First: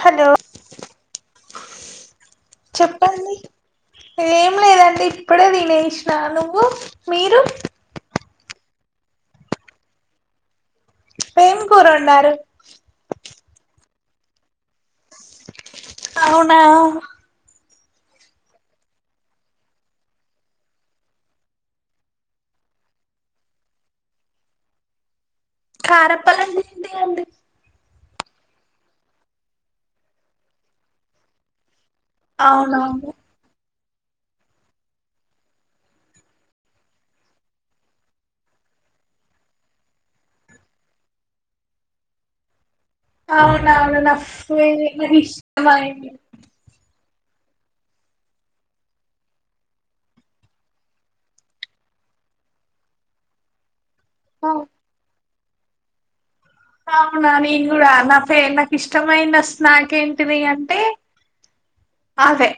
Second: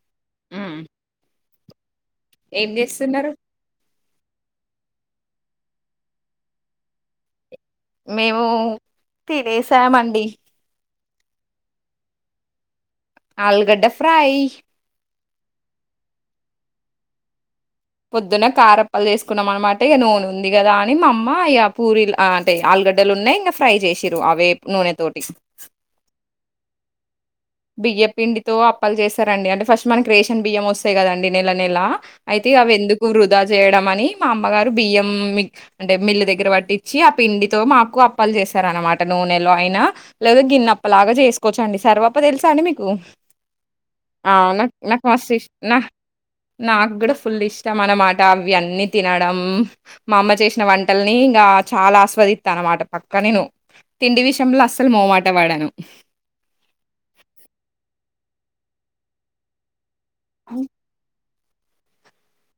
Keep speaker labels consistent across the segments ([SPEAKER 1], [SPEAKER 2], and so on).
[SPEAKER 1] హద్
[SPEAKER 2] హ్మ్ ఏం చేస్తున్నారు
[SPEAKER 1] చెప్పండి ఏం లేదండి ఇప్పుడే తినేష్నా నువ్వు మీరు
[SPEAKER 2] మేము తినేసాంఅండి
[SPEAKER 1] ఎం కూర వండారు
[SPEAKER 2] ఆల్గడ్డ ఫ్రై
[SPEAKER 1] అవునా
[SPEAKER 2] పొద్దున కారప్పలు చేేసుకున్నాం అనమాట ఇగ నూనె ఉంది కదా అని మా అమ్మ పూరిలు అంటే ఆ గడ్డలు ఉన్నాయి ఇంకా ఫ్రై చేసిరు అవె నూనె తోటి
[SPEAKER 1] కారప్పలు అంటే ఏంటి అండి
[SPEAKER 2] బియ్యప్ పిండితో అప్పలు చేస్తారండి అంటే ఫస్ట్ మనకి రేషన్ బియ్యం వస్తాయి కదండి నెల నెల అయితే అవి ఎందుకు
[SPEAKER 1] అవునవును
[SPEAKER 2] వృధా చేయడం అని ని మా అమ్మగారు బియ్యం అంటే మిల్ దగ్గర వట్టిచ్చి ఆ పిండితో మాకు అప్పలు చేశారానమాట నూనెలో అయినా లేదా గిన్నప్ప లాగా చేసుకోవచ్చండి సర్వప్ప తెలుస అండి మీకు
[SPEAKER 1] అవునవును నా
[SPEAKER 2] అవునా నాక్
[SPEAKER 1] నాకు
[SPEAKER 2] మస్త్ ఇష్ న
[SPEAKER 1] ఇష్టమైంది
[SPEAKER 2] నాక్ కూడా ఫుల్ ఇష్టం అనమాట అవి అన్నీ తినడం మా అమ్మ చేసిన వంటల్ని ఇంకా చాలా ఆస్వ దిత అనమాట పక్క నేను తిండి విషయంలో అస్సలు మోమాట వాడాను
[SPEAKER 1] అవునా నేను కూడా నా ఫ్ నాకు ఇష్టమైన స్నాక్ ఏంటిది అంటే అంతే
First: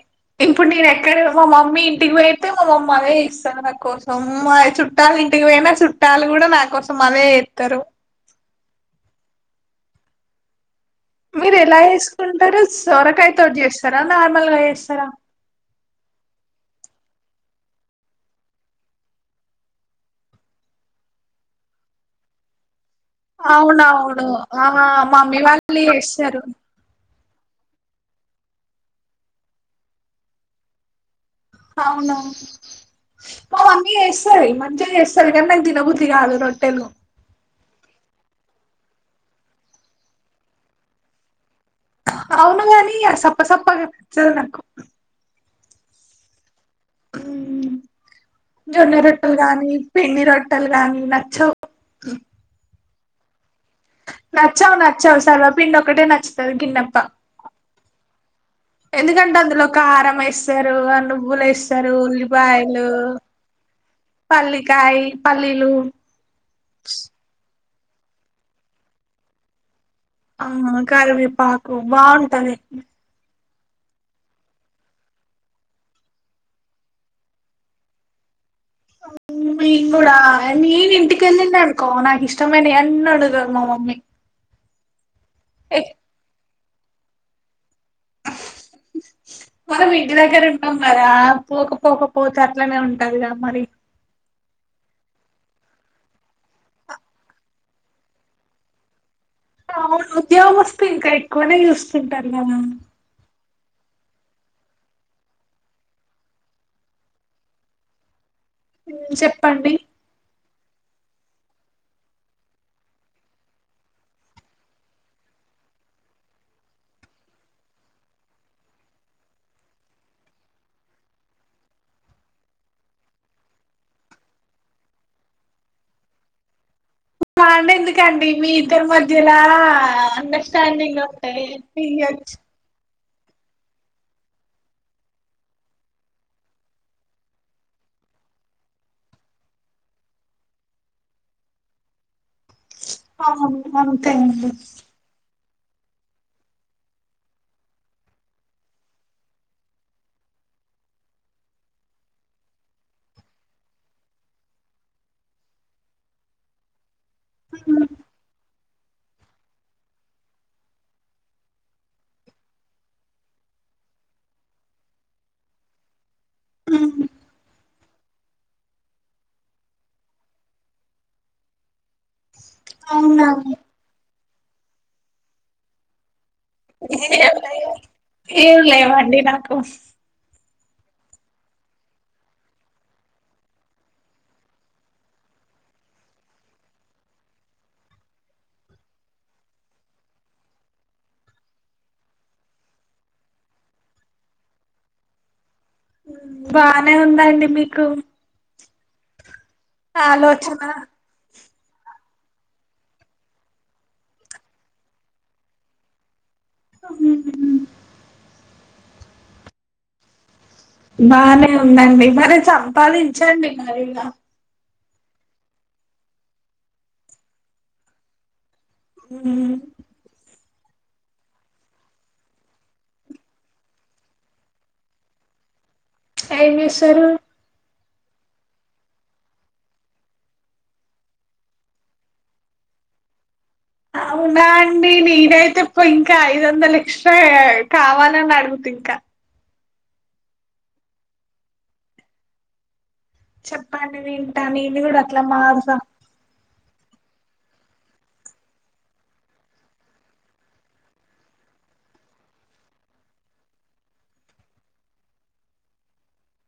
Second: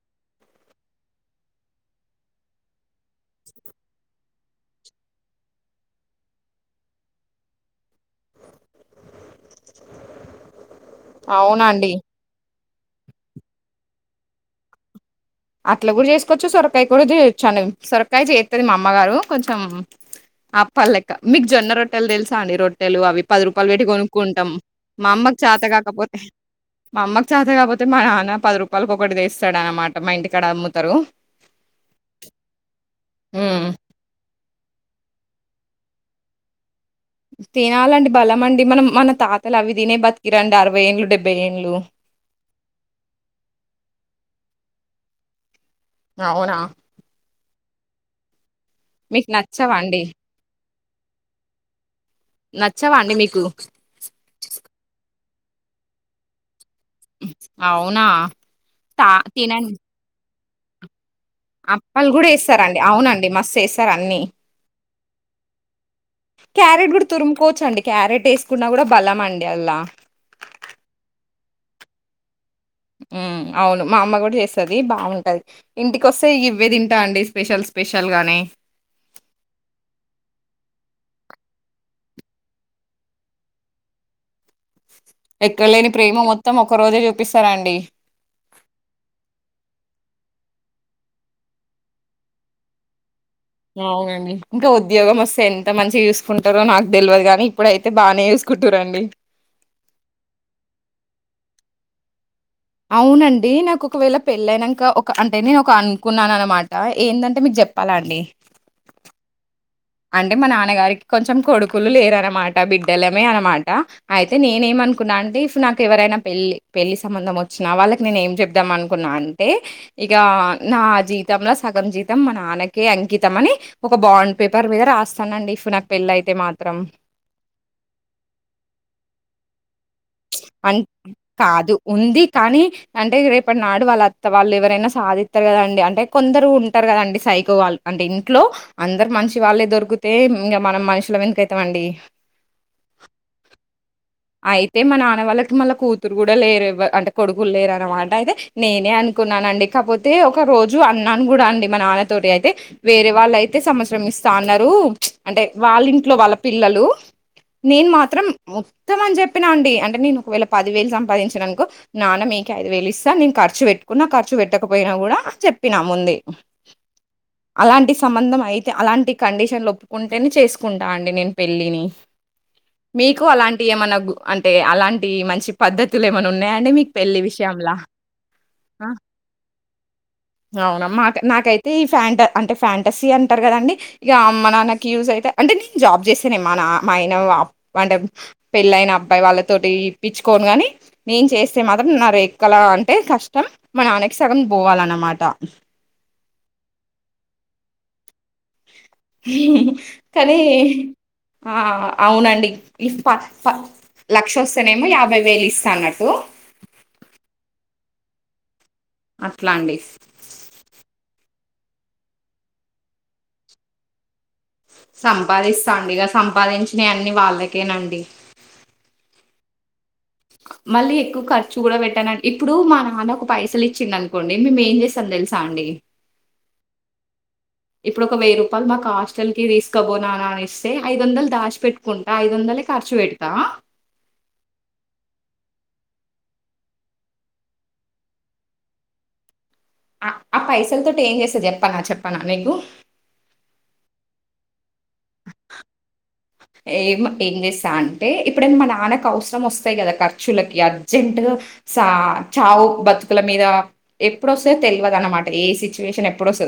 [SPEAKER 1] ఇప్పుడు నేను ఎక్కడ మా మమ్మీ ఇంటికి పోయితే మా మమ్మీ అదే చేస్తది నా కోసం మ చుట్టాల ఇంటికి పోయినా చుట్టాలు కూడా నా కోసం అదే చేతారు మీరు ఎలా
[SPEAKER 2] అవునండి.
[SPEAKER 1] వెసుకుంటారు సొరకాయ తోటి చేస్తారా నార్మల్గా చేస్తారా
[SPEAKER 2] అట్లా కూడా చేసుకోవచ్చు సొరకాయ కూడా చేయొచ్చు అండి సొరకాయ చేస్తది మా అమ్మగారు కొంచెం ఆప్పల్లెక్క మీకు జొన్న రొట్టెలు తెలుసా అండి రొ రొట్టెలు అవి పది రూపాయలు పెట్టి
[SPEAKER 1] అవునవును
[SPEAKER 2] కొనుక్కుంటాం
[SPEAKER 1] ఆ
[SPEAKER 2] మా అమ్మకు
[SPEAKER 1] మమ్మీ
[SPEAKER 2] చాత
[SPEAKER 1] వాళ్ళు
[SPEAKER 2] కాకపోతే
[SPEAKER 1] చేస్తారు
[SPEAKER 2] మా అమ్మ చత కాకపోతే మా నాన్న పది రూపాయలకు ఒకటి తెస్తాడు అనమాట మా ఇంటికాడ అమ్ముతారు
[SPEAKER 1] అవును మ
[SPEAKER 2] హ్మ్.
[SPEAKER 1] మమ్మీ చేస్తది మంచిగా చేస్తది గని నాకు తినబుద్ధి కాదు రోటేలు
[SPEAKER 2] తినాలండి బలం అండి మనం మన తాతలు అవి తినే బతికిరండి అరవై ఏండ్లు డెబ్బై ఏండ్లు
[SPEAKER 1] అవును గాని సప్పసప్పగా నచ్చదు నాకు
[SPEAKER 2] అవునా
[SPEAKER 1] జొన్న
[SPEAKER 2] మీకు
[SPEAKER 1] రొట్టలు గానీ
[SPEAKER 2] నచ్చవండి
[SPEAKER 1] పిండి రొట్టలు గని నచ్చావ్
[SPEAKER 2] నచ్చావా అండి మీకు
[SPEAKER 1] నచ్చావు నచ్చావు సర్వపిండి ఒకటే నచ్చుతాది గిన్నె తా
[SPEAKER 2] అవునా తా
[SPEAKER 1] ఎందుకంటే అందులో
[SPEAKER 2] తినండి
[SPEAKER 1] కారం వేస్తారు అలు నువ్వులు వేస్తారు
[SPEAKER 2] అప్పలు కూడా వేస్తారండి
[SPEAKER 1] ఉల్లిపాయలు
[SPEAKER 2] అవునండి మస్తు వేస్తారు అన్ని
[SPEAKER 1] పల్లికై పల్లీలు
[SPEAKER 2] క్యారెట్ కూడా తురుముకోవచ్చు అండి క్యారెట్ వేసుకున్నా కూడా బలం అండి అన్లా
[SPEAKER 1] ఆ కరివేపాకు బాగుంటది
[SPEAKER 2] హ్మ్ అవును మా అమ్మ కూడా చేస్తది బాగుంటది ఇంటికొస్తే ఇవ్వే తింటా అండి స్పెషల్స్ స్పెషల్ గానే
[SPEAKER 1] నేను కూడా నేను ఇంటికి వెళ్ళినా అనుకో నాకు ఇష్టమైనవనన్నోడుతది మా మమ్మీ
[SPEAKER 2] ఎక్కడ
[SPEAKER 1] ఏ
[SPEAKER 2] లేని ప్రేమ మొత్తం ఒక్క రోజే చూపిస్తారండి
[SPEAKER 1] మనం ఇంటి దగ్గర ఉంటాం కదా పోకపోకపోతే అట్లనే ఉంటదిగా మరి
[SPEAKER 2] అవునండి ఇంకా ఉద్యోగం వస్తే ఎంత మంచిగా చూసుకుంటారో నాకు తెలియదు గాని ఇప్పుడైతే బానే చూసుకుంటురండి
[SPEAKER 1] అవును ఉద్యోగమొస్తే ఇంకా ఎక్కువనే చూస్తుంటారు కదా ఉమ్,
[SPEAKER 2] అవునండి నాకొకవేళ పెళ్ళైనంక ఒక అంటే నేను ఒక అనుకున్నానన్నమాట ఏందంటే మీక్ చే ప్పాలండి
[SPEAKER 1] మ్ చెప్పండి
[SPEAKER 2] అంటే మా నాన్నగారికి కొంచెం కొడుకులు లేరన్నమాట బిడ్డలమే అన్నమాట అయితే నేనేమన్ నుకున్నానాంటే ఇఫ్ నాకెవరైనా పెళ్ళి పెళ్లి సంబంధం వచ్చినా వాళ్ళకి నేనేం చెప్తాం ఆనుకున్నా అంటే ఇగ నా జీతంలా సగం జీతం మా నాన్నకే అంకితం అని ఒక బాండ్ పేపర్ మీద రాస్తానండి ఇఫ్ నాకు పెళ్లైతే మాత్రం
[SPEAKER 1] బాండ్ ఎందుకండి మీ ఇద్దరి మధ్యలా
[SPEAKER 2] అంటే
[SPEAKER 1] అండర్స్టాడింగ్ ఉంటే
[SPEAKER 2] కాదు ఉంది.
[SPEAKER 1] ఇయ్యోచ్చు
[SPEAKER 2] కానీ అంటే రేపటి నాడు వాళ్ళత్త వాళ్ళేవరైనా సాధిత్తరు కదండి అంటే కొందరు ఉంటారు కదండి సైకోవాళ్ళు అంటే ఇంట్లో అందరు మంచి వాళ్ళే దొరికితే ఇంగ మనం మనుషులమేందుకైతామండి
[SPEAKER 1] అవును అంతే అండి
[SPEAKER 2] అయితే మా నాన్న వాళ్ళక్ మళ్ళ కూతురు కూడా లేర్ ఎవరు అంటే కొడుకులు లేరన్నమాట అయితే నేనే అనుకున్నానండి కాకపోతే ఒక రోజు అన్నాను కూడా అండి మా నాన్న తోటి అయితే వేరే వాళ్ళైతే సంవత్సరం ఇస్తా అన్నారు అంటే వాళ్ళింట్లో వాళ్ళ పిల్లలు నేను
[SPEAKER 1] ఉమ్,
[SPEAKER 2] మాత్రం మొ త్తమని చెప్పినా అండి అంటే నేను ఒకవేళ పది వేలు సంపాదించిననుకో నాన్న మీకే ఐదువేలు ఇస్తా నేను ఖర్చు పెట్ న్నా ఖర్చు పెట్టకపోయినా కూడా చెప్పినా ముందే
[SPEAKER 1] ఉమ్,
[SPEAKER 2] అలాంటి సంబంధం అయి అలాంటి కండిషన్లు ఒప్పుకుంటేనే చేసుకుంటా అండి నేను పెళ్ళిని
[SPEAKER 1] అవునా
[SPEAKER 2] మనకు అంటే అలాంటి మంచి పద్ధతులేప్ ఏమనున్నాయండి మీకు పెళ్ళి
[SPEAKER 1] ఏం
[SPEAKER 2] విషయంలా
[SPEAKER 1] లేవు- ఏం లేవండి నాకు
[SPEAKER 2] ఆ అవునా మాక్ నాకైతే ఈ ఫ్యాంట అంటే ఫ్యాంటసీ అంటారు కదండి ఇగ అమ్మ నాన్నకి యూసైతే అంటే నేను జాబ్ చేస్తెనే మా నా మా ఆయన అప్ అంటే పెళ్ళయిన అబ్బాయి వాళ్ళతోటి ఇప్పించుకోను గాని నేను చేస్తే మాత్రం నా రేక్కలా అంటే కష్టం మా నాన్నకి సగం పోవాలన్నమాట
[SPEAKER 1] బానే ఉందండీ మీకు
[SPEAKER 2] మ్ కానీ
[SPEAKER 1] ఆలోచన
[SPEAKER 2] ఆ అవునండి ఇఫ్ ప ప లక్ష వస్తేనేమో యాభై వేలు ఇస్తా అన్నట్టు
[SPEAKER 1] మ్ మ్
[SPEAKER 2] అట్లాండీ
[SPEAKER 1] నే ఉందండి మరి సంపాదించండి మరిగ
[SPEAKER 2] సంపాదిస్తాండి ఇగ సంపాదించినవన్ని వాళ్ళకేనండి
[SPEAKER 1] మ్
[SPEAKER 2] మళ్ళీ ఎక్కువ ఖర్చు కూడా పెట్టానన్ ఇప్పుడు మా నాన్నకు పైసలు ఇచ్చిందనుకోండి మేము ఏం చేస్తాం తెల్ సాండి
[SPEAKER 1] ఎమ్ చేస్తరు
[SPEAKER 2] ఇప్పుడోక వెయ్యి రూపాయలు మాక్ హస్టల్ కి తీసుకబోనానా అనిస్తే ఐదు వందలు దాసి పెట్టుకుంటా ఐదు వందలే ఖర్చు పెడుతా
[SPEAKER 1] అవునా అండి నేనైతే పోయింకా ఐదు వందలె ఎక్సట్రా కావాలని అడుగుత ఇంకా
[SPEAKER 2] ఆ ఆ పైసలతోటి ఏం చేస్త చెప్పనా చెప్పనా నీకు
[SPEAKER 1] చెప్పండి వింటా నిను కూడా అట్లా మారుత
[SPEAKER 2] ఏమ్ ఏం చేస్తా అంటే ఎప్పుడైనా మా నాన్నకు అవసరమొస్తాయ్ కదా ఖర్చులకి అర్జెంట్ గా సా చావు బతుకుల మీద ఎప్పుడొస్తయో తెలువదన్నమాట ఏ సిచ్యువేషన్ ఎప్పుడొస్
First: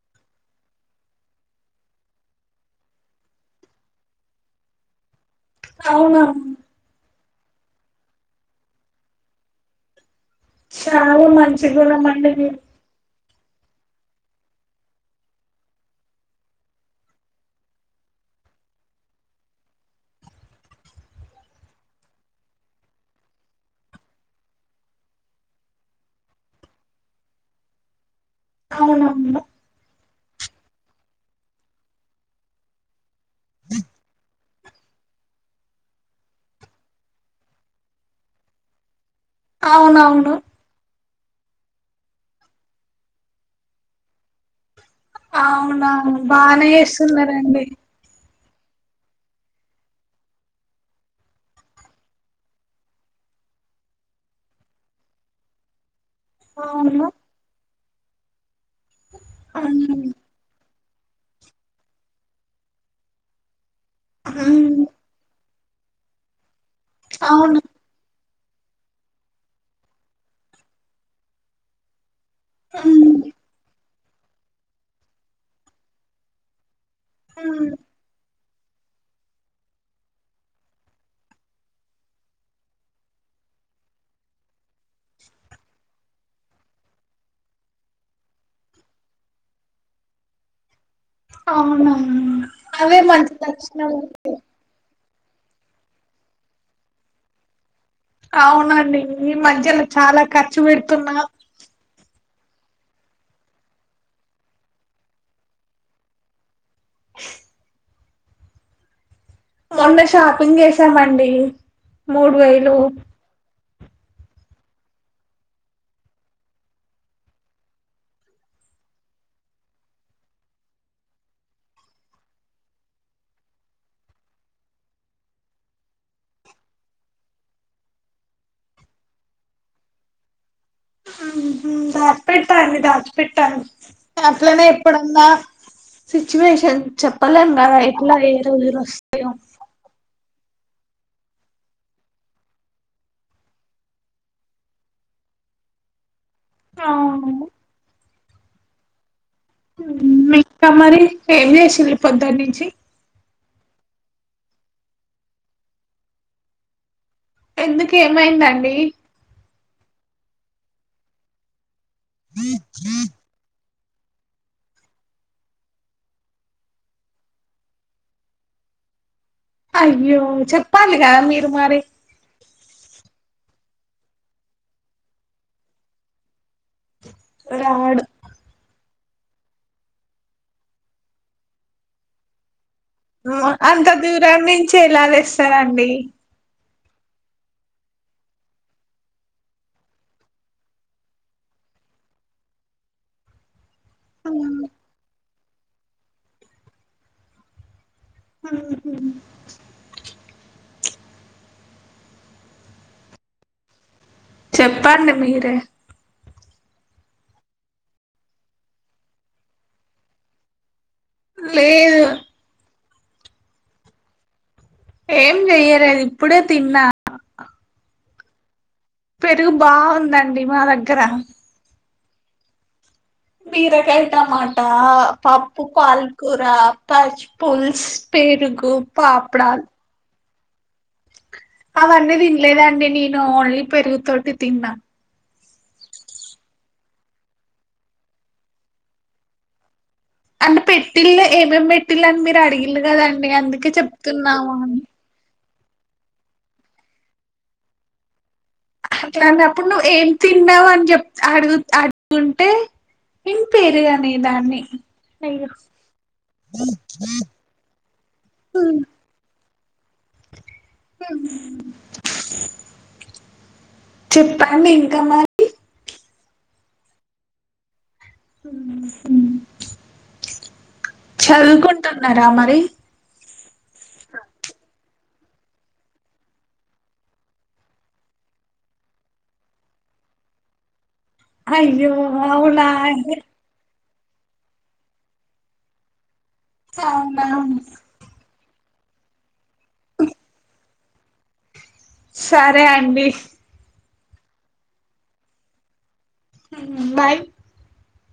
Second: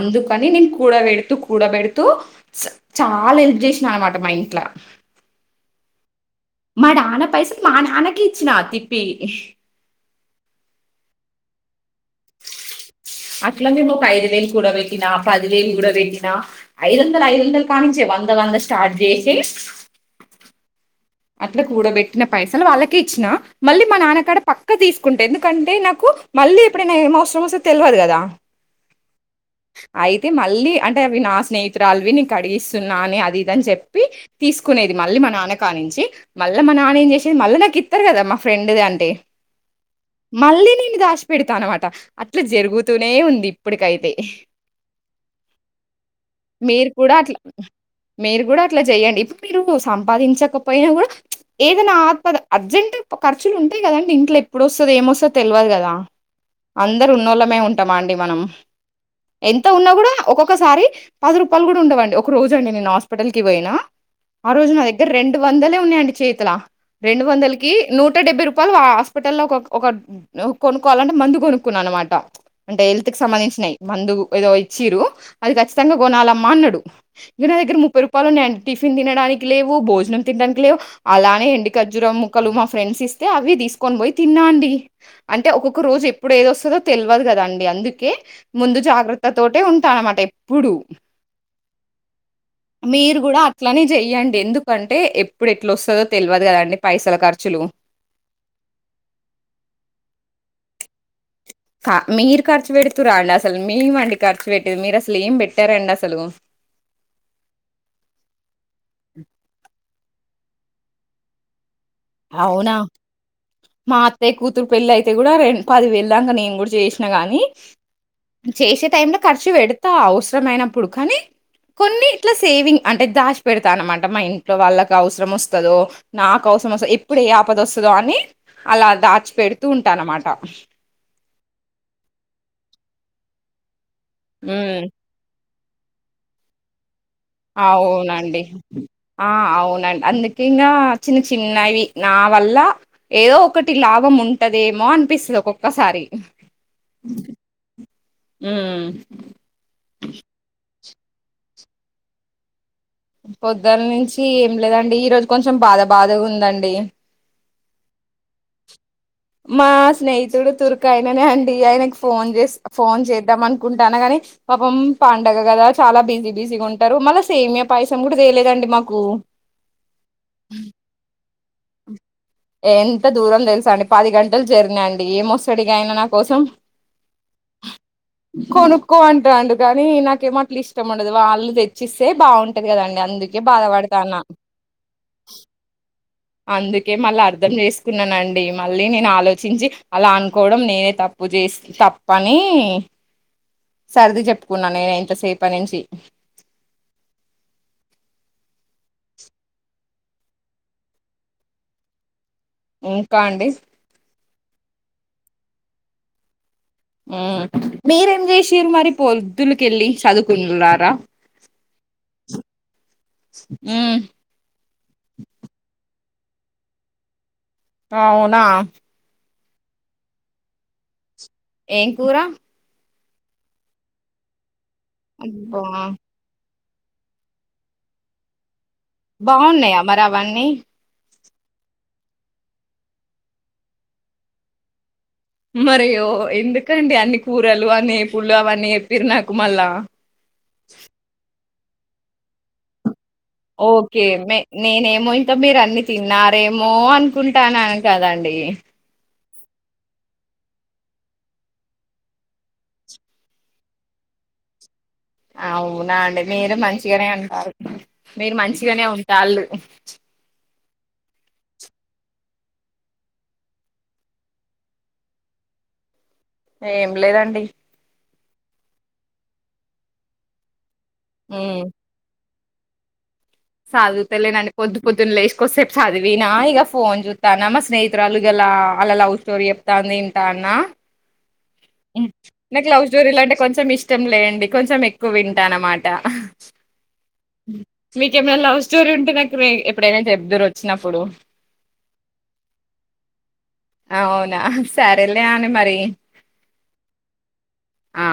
[SPEAKER 2] అందుకని నేను కూడ పెడుతూ కూడ పెడుతూ చాలా హెల్ప్ చేసిననమాట మా ట్లా
[SPEAKER 1] అవునా
[SPEAKER 2] మా నాన్న పైసలు మా నాన్నకి ఇచ్చినా తిప్పి
[SPEAKER 1] చాలా మంచి గుణమండి మీరు
[SPEAKER 2] అట్లనే ఒక ఐదు వేలు కూడపెట్టినా పదివేలు కూడా పెట్టినా ఐదు వందలు ఐదు వందలు కాన్నించి వంద వంద స్టార్ట్ చేసి అట్లా కూడబెట్టిన పైసలు వాళ్ళకే ఇచ్చినా. మళ్ళ మా నాన్నకాడ పక్క తీసుకుంట. ఎందుకంటే నాకు మళ్ళీ ఎప్పుడైనా ఏమి అవసరం వస్తదో తెలియదు కదా.
[SPEAKER 1] అవునవును
[SPEAKER 2] అయితే మళ్ళీ అంటే అవి నా స్నేహితురాలువి నేను కడిగిస్తున్నా అని అది ఇదని చెప్పి తీసుకున్ నేది మళ్ళీ మా నాన్నకాన్నించి మల్ల మా నాన్న ఏం చేసేది మళ్ళీ నాకిత్తరు కదా మా ఫ్రెండ్ ది అంటే
[SPEAKER 1] అవునవును
[SPEAKER 2] మళ్ళి నిన్ని దాష్ పెడతా అన్నమాట అట్లా జరుగుతూనే ఉంది ఇప్పటికైతే
[SPEAKER 1] అవునా బానే
[SPEAKER 2] మీరు కూడా అట్లా
[SPEAKER 1] చేస్తున్నారండి
[SPEAKER 2] మీరు కూడా అట్లా చెయ్యండి ఇప్పుడు మీరు సంపాదించక పొయినా కూడా ఏదన్నా ఆపద అర్జెంట్ గా ఖర్చులుంటాయి కదండి. ఇంట్ల ఎప్పుడు ఒస్తది ఏమొస్తదొ తెలువ కదా
[SPEAKER 1] అవును
[SPEAKER 2] అందరున్నోళ్ళమే ఉంటామా అండి మనం ఎంత ఉన్నా కూడా ఒక్కొక్కసారి పది రూపాలు కూడా ఉండవండి. ఒక రోజు అండి నేను హాస్పిటల్ కి పోయినా ఆ రోజు నా దగ్గర రెండు వందలే ఉన్నాయండి చేతుల రెండు వందల
[SPEAKER 1] అవును
[SPEAKER 2] కి నూటడెబ్భై రు పల్ ఆ హాస్పిటల్లో ఒక ఒక కొనుక్కోవాలంటే మందు కొనుక్కున్నా అన్నమాట అంటే హెల్త్
[SPEAKER 1] అవును.
[SPEAKER 2] కి సంబంధించినవి. మందు ఏదో ఇచ్చీరు అది ఖచ్చితంగా కొనాలమ్మా అన్నడు. ఇగ నా దగ్గర ముప్పై రూపాలు ఉన్నయండి. టిఫిన్ తినడానికి లేవు. భోజనం తిండానికి లేవు. అలానే ఎండికజ్జుర ముక్కలు మా ఫ్రెండ్స్ ఇస్తే, అవి తీసుకొని పోయి తిన్నా అండి. అంటే ఒక్కొక్క రోజు ఎప్పుడు ఏదొస్తదో తెల్వదు కదా అండి. అందుకే ముందు జాగ్రత్తతోటే ఉంటా అన్నమాట ఎ ఎప్పుడు
[SPEAKER 1] అవునా అవే
[SPEAKER 2] మీరు
[SPEAKER 1] మంచి
[SPEAKER 2] కూడా అట్లనే
[SPEAKER 1] లక్షణం
[SPEAKER 2] చెయ్యండి ఎందుకం టే ఎప్పుడు ఎట్ల వస్తదో తెలువదు కదా అండి పైసల ఖర్చులు
[SPEAKER 1] అవునండి ఈ మధ్యలో చాలా ఖర్చు పెడుతున్నా
[SPEAKER 2] ఆ మీరు ఖర్చు పెడుతుర్రాండి. అసలు మేమండి ఖర్చు పెట్టేది మీరసలు ఏం పెట్టరండి అసలు.
[SPEAKER 1] మొన్న షాపింగ్ చేసామండి మూడు
[SPEAKER 2] అవునా?
[SPEAKER 1] వేయిలు
[SPEAKER 2] మా అత్తయ్య కూతురు పెళ్లి అయితే కూడా రెండు పది వెేళ్దాంక నేను కూడా చేసినా గాని చేసే టైంలో ఖర్చు పెడతా అవసరమైనప్పుడు కానీ కొన్ని ఇట్ల సేవింగ్ అంటే దాచి పెడతా అన్నమాట. మా ఇంట్లో వాళ్ళకి అవసరం వస్తదో నాకు అవసరం వస్తు ఎప్పుడు ఏ ఆపదొస్తదో అని అలా దాచి పెడుతూ ఉంటా అన్నమాట.
[SPEAKER 1] దాచి పెడ్తా అండి దాచి పెట్ట అట్లనే
[SPEAKER 2] హ్మ్.
[SPEAKER 1] ఇప్పుడు అంతా సిచ్యువేషన్ చెప్పలేం కదా ఎట్ల ఏ
[SPEAKER 2] అవునండి.
[SPEAKER 1] రోజులు
[SPEAKER 2] ఆ
[SPEAKER 1] వస్తయో
[SPEAKER 2] అవునండి అందుకే ఇంగా చిన్న చిన్నవి నావల్ల ఏదో ఒకటి లాభం ఉంటదేమో అనిపిస్ ఒక్కొక్కసారి
[SPEAKER 1] అవును
[SPEAKER 2] ఊమ్
[SPEAKER 1] మ్ ఇంక మరి ఏం చేసిళ్ళు పొద్దటినుంచి
[SPEAKER 2] పొద్దుటి నుంచి ఏం లేదండి ఈ రోజు కొంచెం బాధ బాధగా ఉందండి
[SPEAKER 1] ఎందుకు ఏమైందండి
[SPEAKER 2] మా స్నేహితుడు తుర్కాయననే అండి ఆయనకు ఫోన్ జెస్తా ఫోన్ జేద్దాంమన్ కుంటాన్న గని పాపం పండగ గదా చాలా బిజీ బిజీగా ఉంటరు. మళ్ళ సేమ్యా పాయసం గూడా చెయలేదం డి మాకు
[SPEAKER 1] అయ్యో చెప్పాలిగా మీరు మరి
[SPEAKER 2] ఎంత దూరం తెల్సా అండి పది గంటలు జర్నీండి ఏమొస్తాడిగా అయినా నా కోసం
[SPEAKER 1] రాడు
[SPEAKER 2] క్కు అంటాండు గనీ నాకేమొ అట్లా ఇష్టం ఉండదు వాళ్ళు తెచ్చిస్తే బాగుం టది గదండి అందుకే
[SPEAKER 1] అంత
[SPEAKER 2] బాదపడుతానా
[SPEAKER 1] దూరం నుంచి ఎలా తెస్తారండి
[SPEAKER 2] అందుకే మళ్ళ అర్థం చేస్కున్నానండి మళ్ళీ నేనే ఆలోచించి అలా అనుకోవడం నేనే తప్పు చెస్ తప్పని సర్ది చెప్పుకున్నా నేను ఇంతసేప నుంచి
[SPEAKER 1] మ్ హు
[SPEAKER 2] ఇంకా అండి
[SPEAKER 1] చెప్పండి మీరే
[SPEAKER 2] మ్ మీరేం జేశిర్రు మరి పొద్దులకెళ్ళి చదుకున్నరా
[SPEAKER 1] లేదు
[SPEAKER 2] మ్
[SPEAKER 1] ఏం చేయ్యలేద్ ఇప్పుడే తిన్నా
[SPEAKER 2] అవునా
[SPEAKER 1] పెరుగు బాగుందండి మా దగ్గర
[SPEAKER 2] ఏం కూర
[SPEAKER 1] బీరకాయ్ టమాటా పప్పు
[SPEAKER 2] అబ్బా
[SPEAKER 1] పాల్ కూర పచ్చ్ పుల్స్ పెరుగు పాపడాలు
[SPEAKER 2] బాగున్నాయా మరవన్నీ
[SPEAKER 1] అవన్నీ తినలేదండి నేను ఓన్లీ పెరుగుతోటి తిన్నా
[SPEAKER 2] మరి ఒ ఎందుకండి అన్ని కూరలు అన్ని ఎపుల్లు అవన్నీ చేప్పిర్ నాకు మళ్ళా
[SPEAKER 1] అంటే పెట్టిళ్లే ఏమేం పెట్టిల్న మీరు అడిగిళ్లు గదం
[SPEAKER 2] ఓకే మీ నేనేమొ ఇంకా మీరన్ న్ని తిన్నారేమొ అనుకుంటాన కదండి
[SPEAKER 1] ఇట్లాంటప్పుడు నువ్ ఏం తిన్నావ్ అన్ జేప్ అడుగ్ అడుగుంటే నేన్ పేరుగానే దాన్ని
[SPEAKER 2] అవునా అండి మీరు మంచిగానే ఉంటారు మీరు మంచిగానే ఉంటాళ్ళు
[SPEAKER 1] మ్ చెప్పండి ఇంకా మరి
[SPEAKER 2] ఏం లేదండి
[SPEAKER 1] మ్
[SPEAKER 2] ఉమ్
[SPEAKER 1] చదువుకుంటున్నారా మరి
[SPEAKER 2] పొద్దున్ లేస్ కొసేప్ చదివినా ఇగ ఫోన్ జుత్తనా మా స్నేహితురాలు ఇగ లా అల్ల లవ్ స్టోరి జేప్తాంది ఇంటన
[SPEAKER 1] అయ్యో అవునా
[SPEAKER 2] నాకు లవ్ స్టోరీలంటే కొంచం ఇష్టంలే అండి కొంచం ఎక్కువింటాన్నమాట
[SPEAKER 1] అవునా
[SPEAKER 2] మీకెమన్న లవ్ స్ స్టోరీ ఉంటే నాక్ రె ఎప్పుడైనా చెబ్దురోచ్చినప్పుడు
[SPEAKER 1] సరే అండి
[SPEAKER 2] అవునా సరేలే అండి మరి
[SPEAKER 1] మ్ బాయ్
[SPEAKER 2] ఆ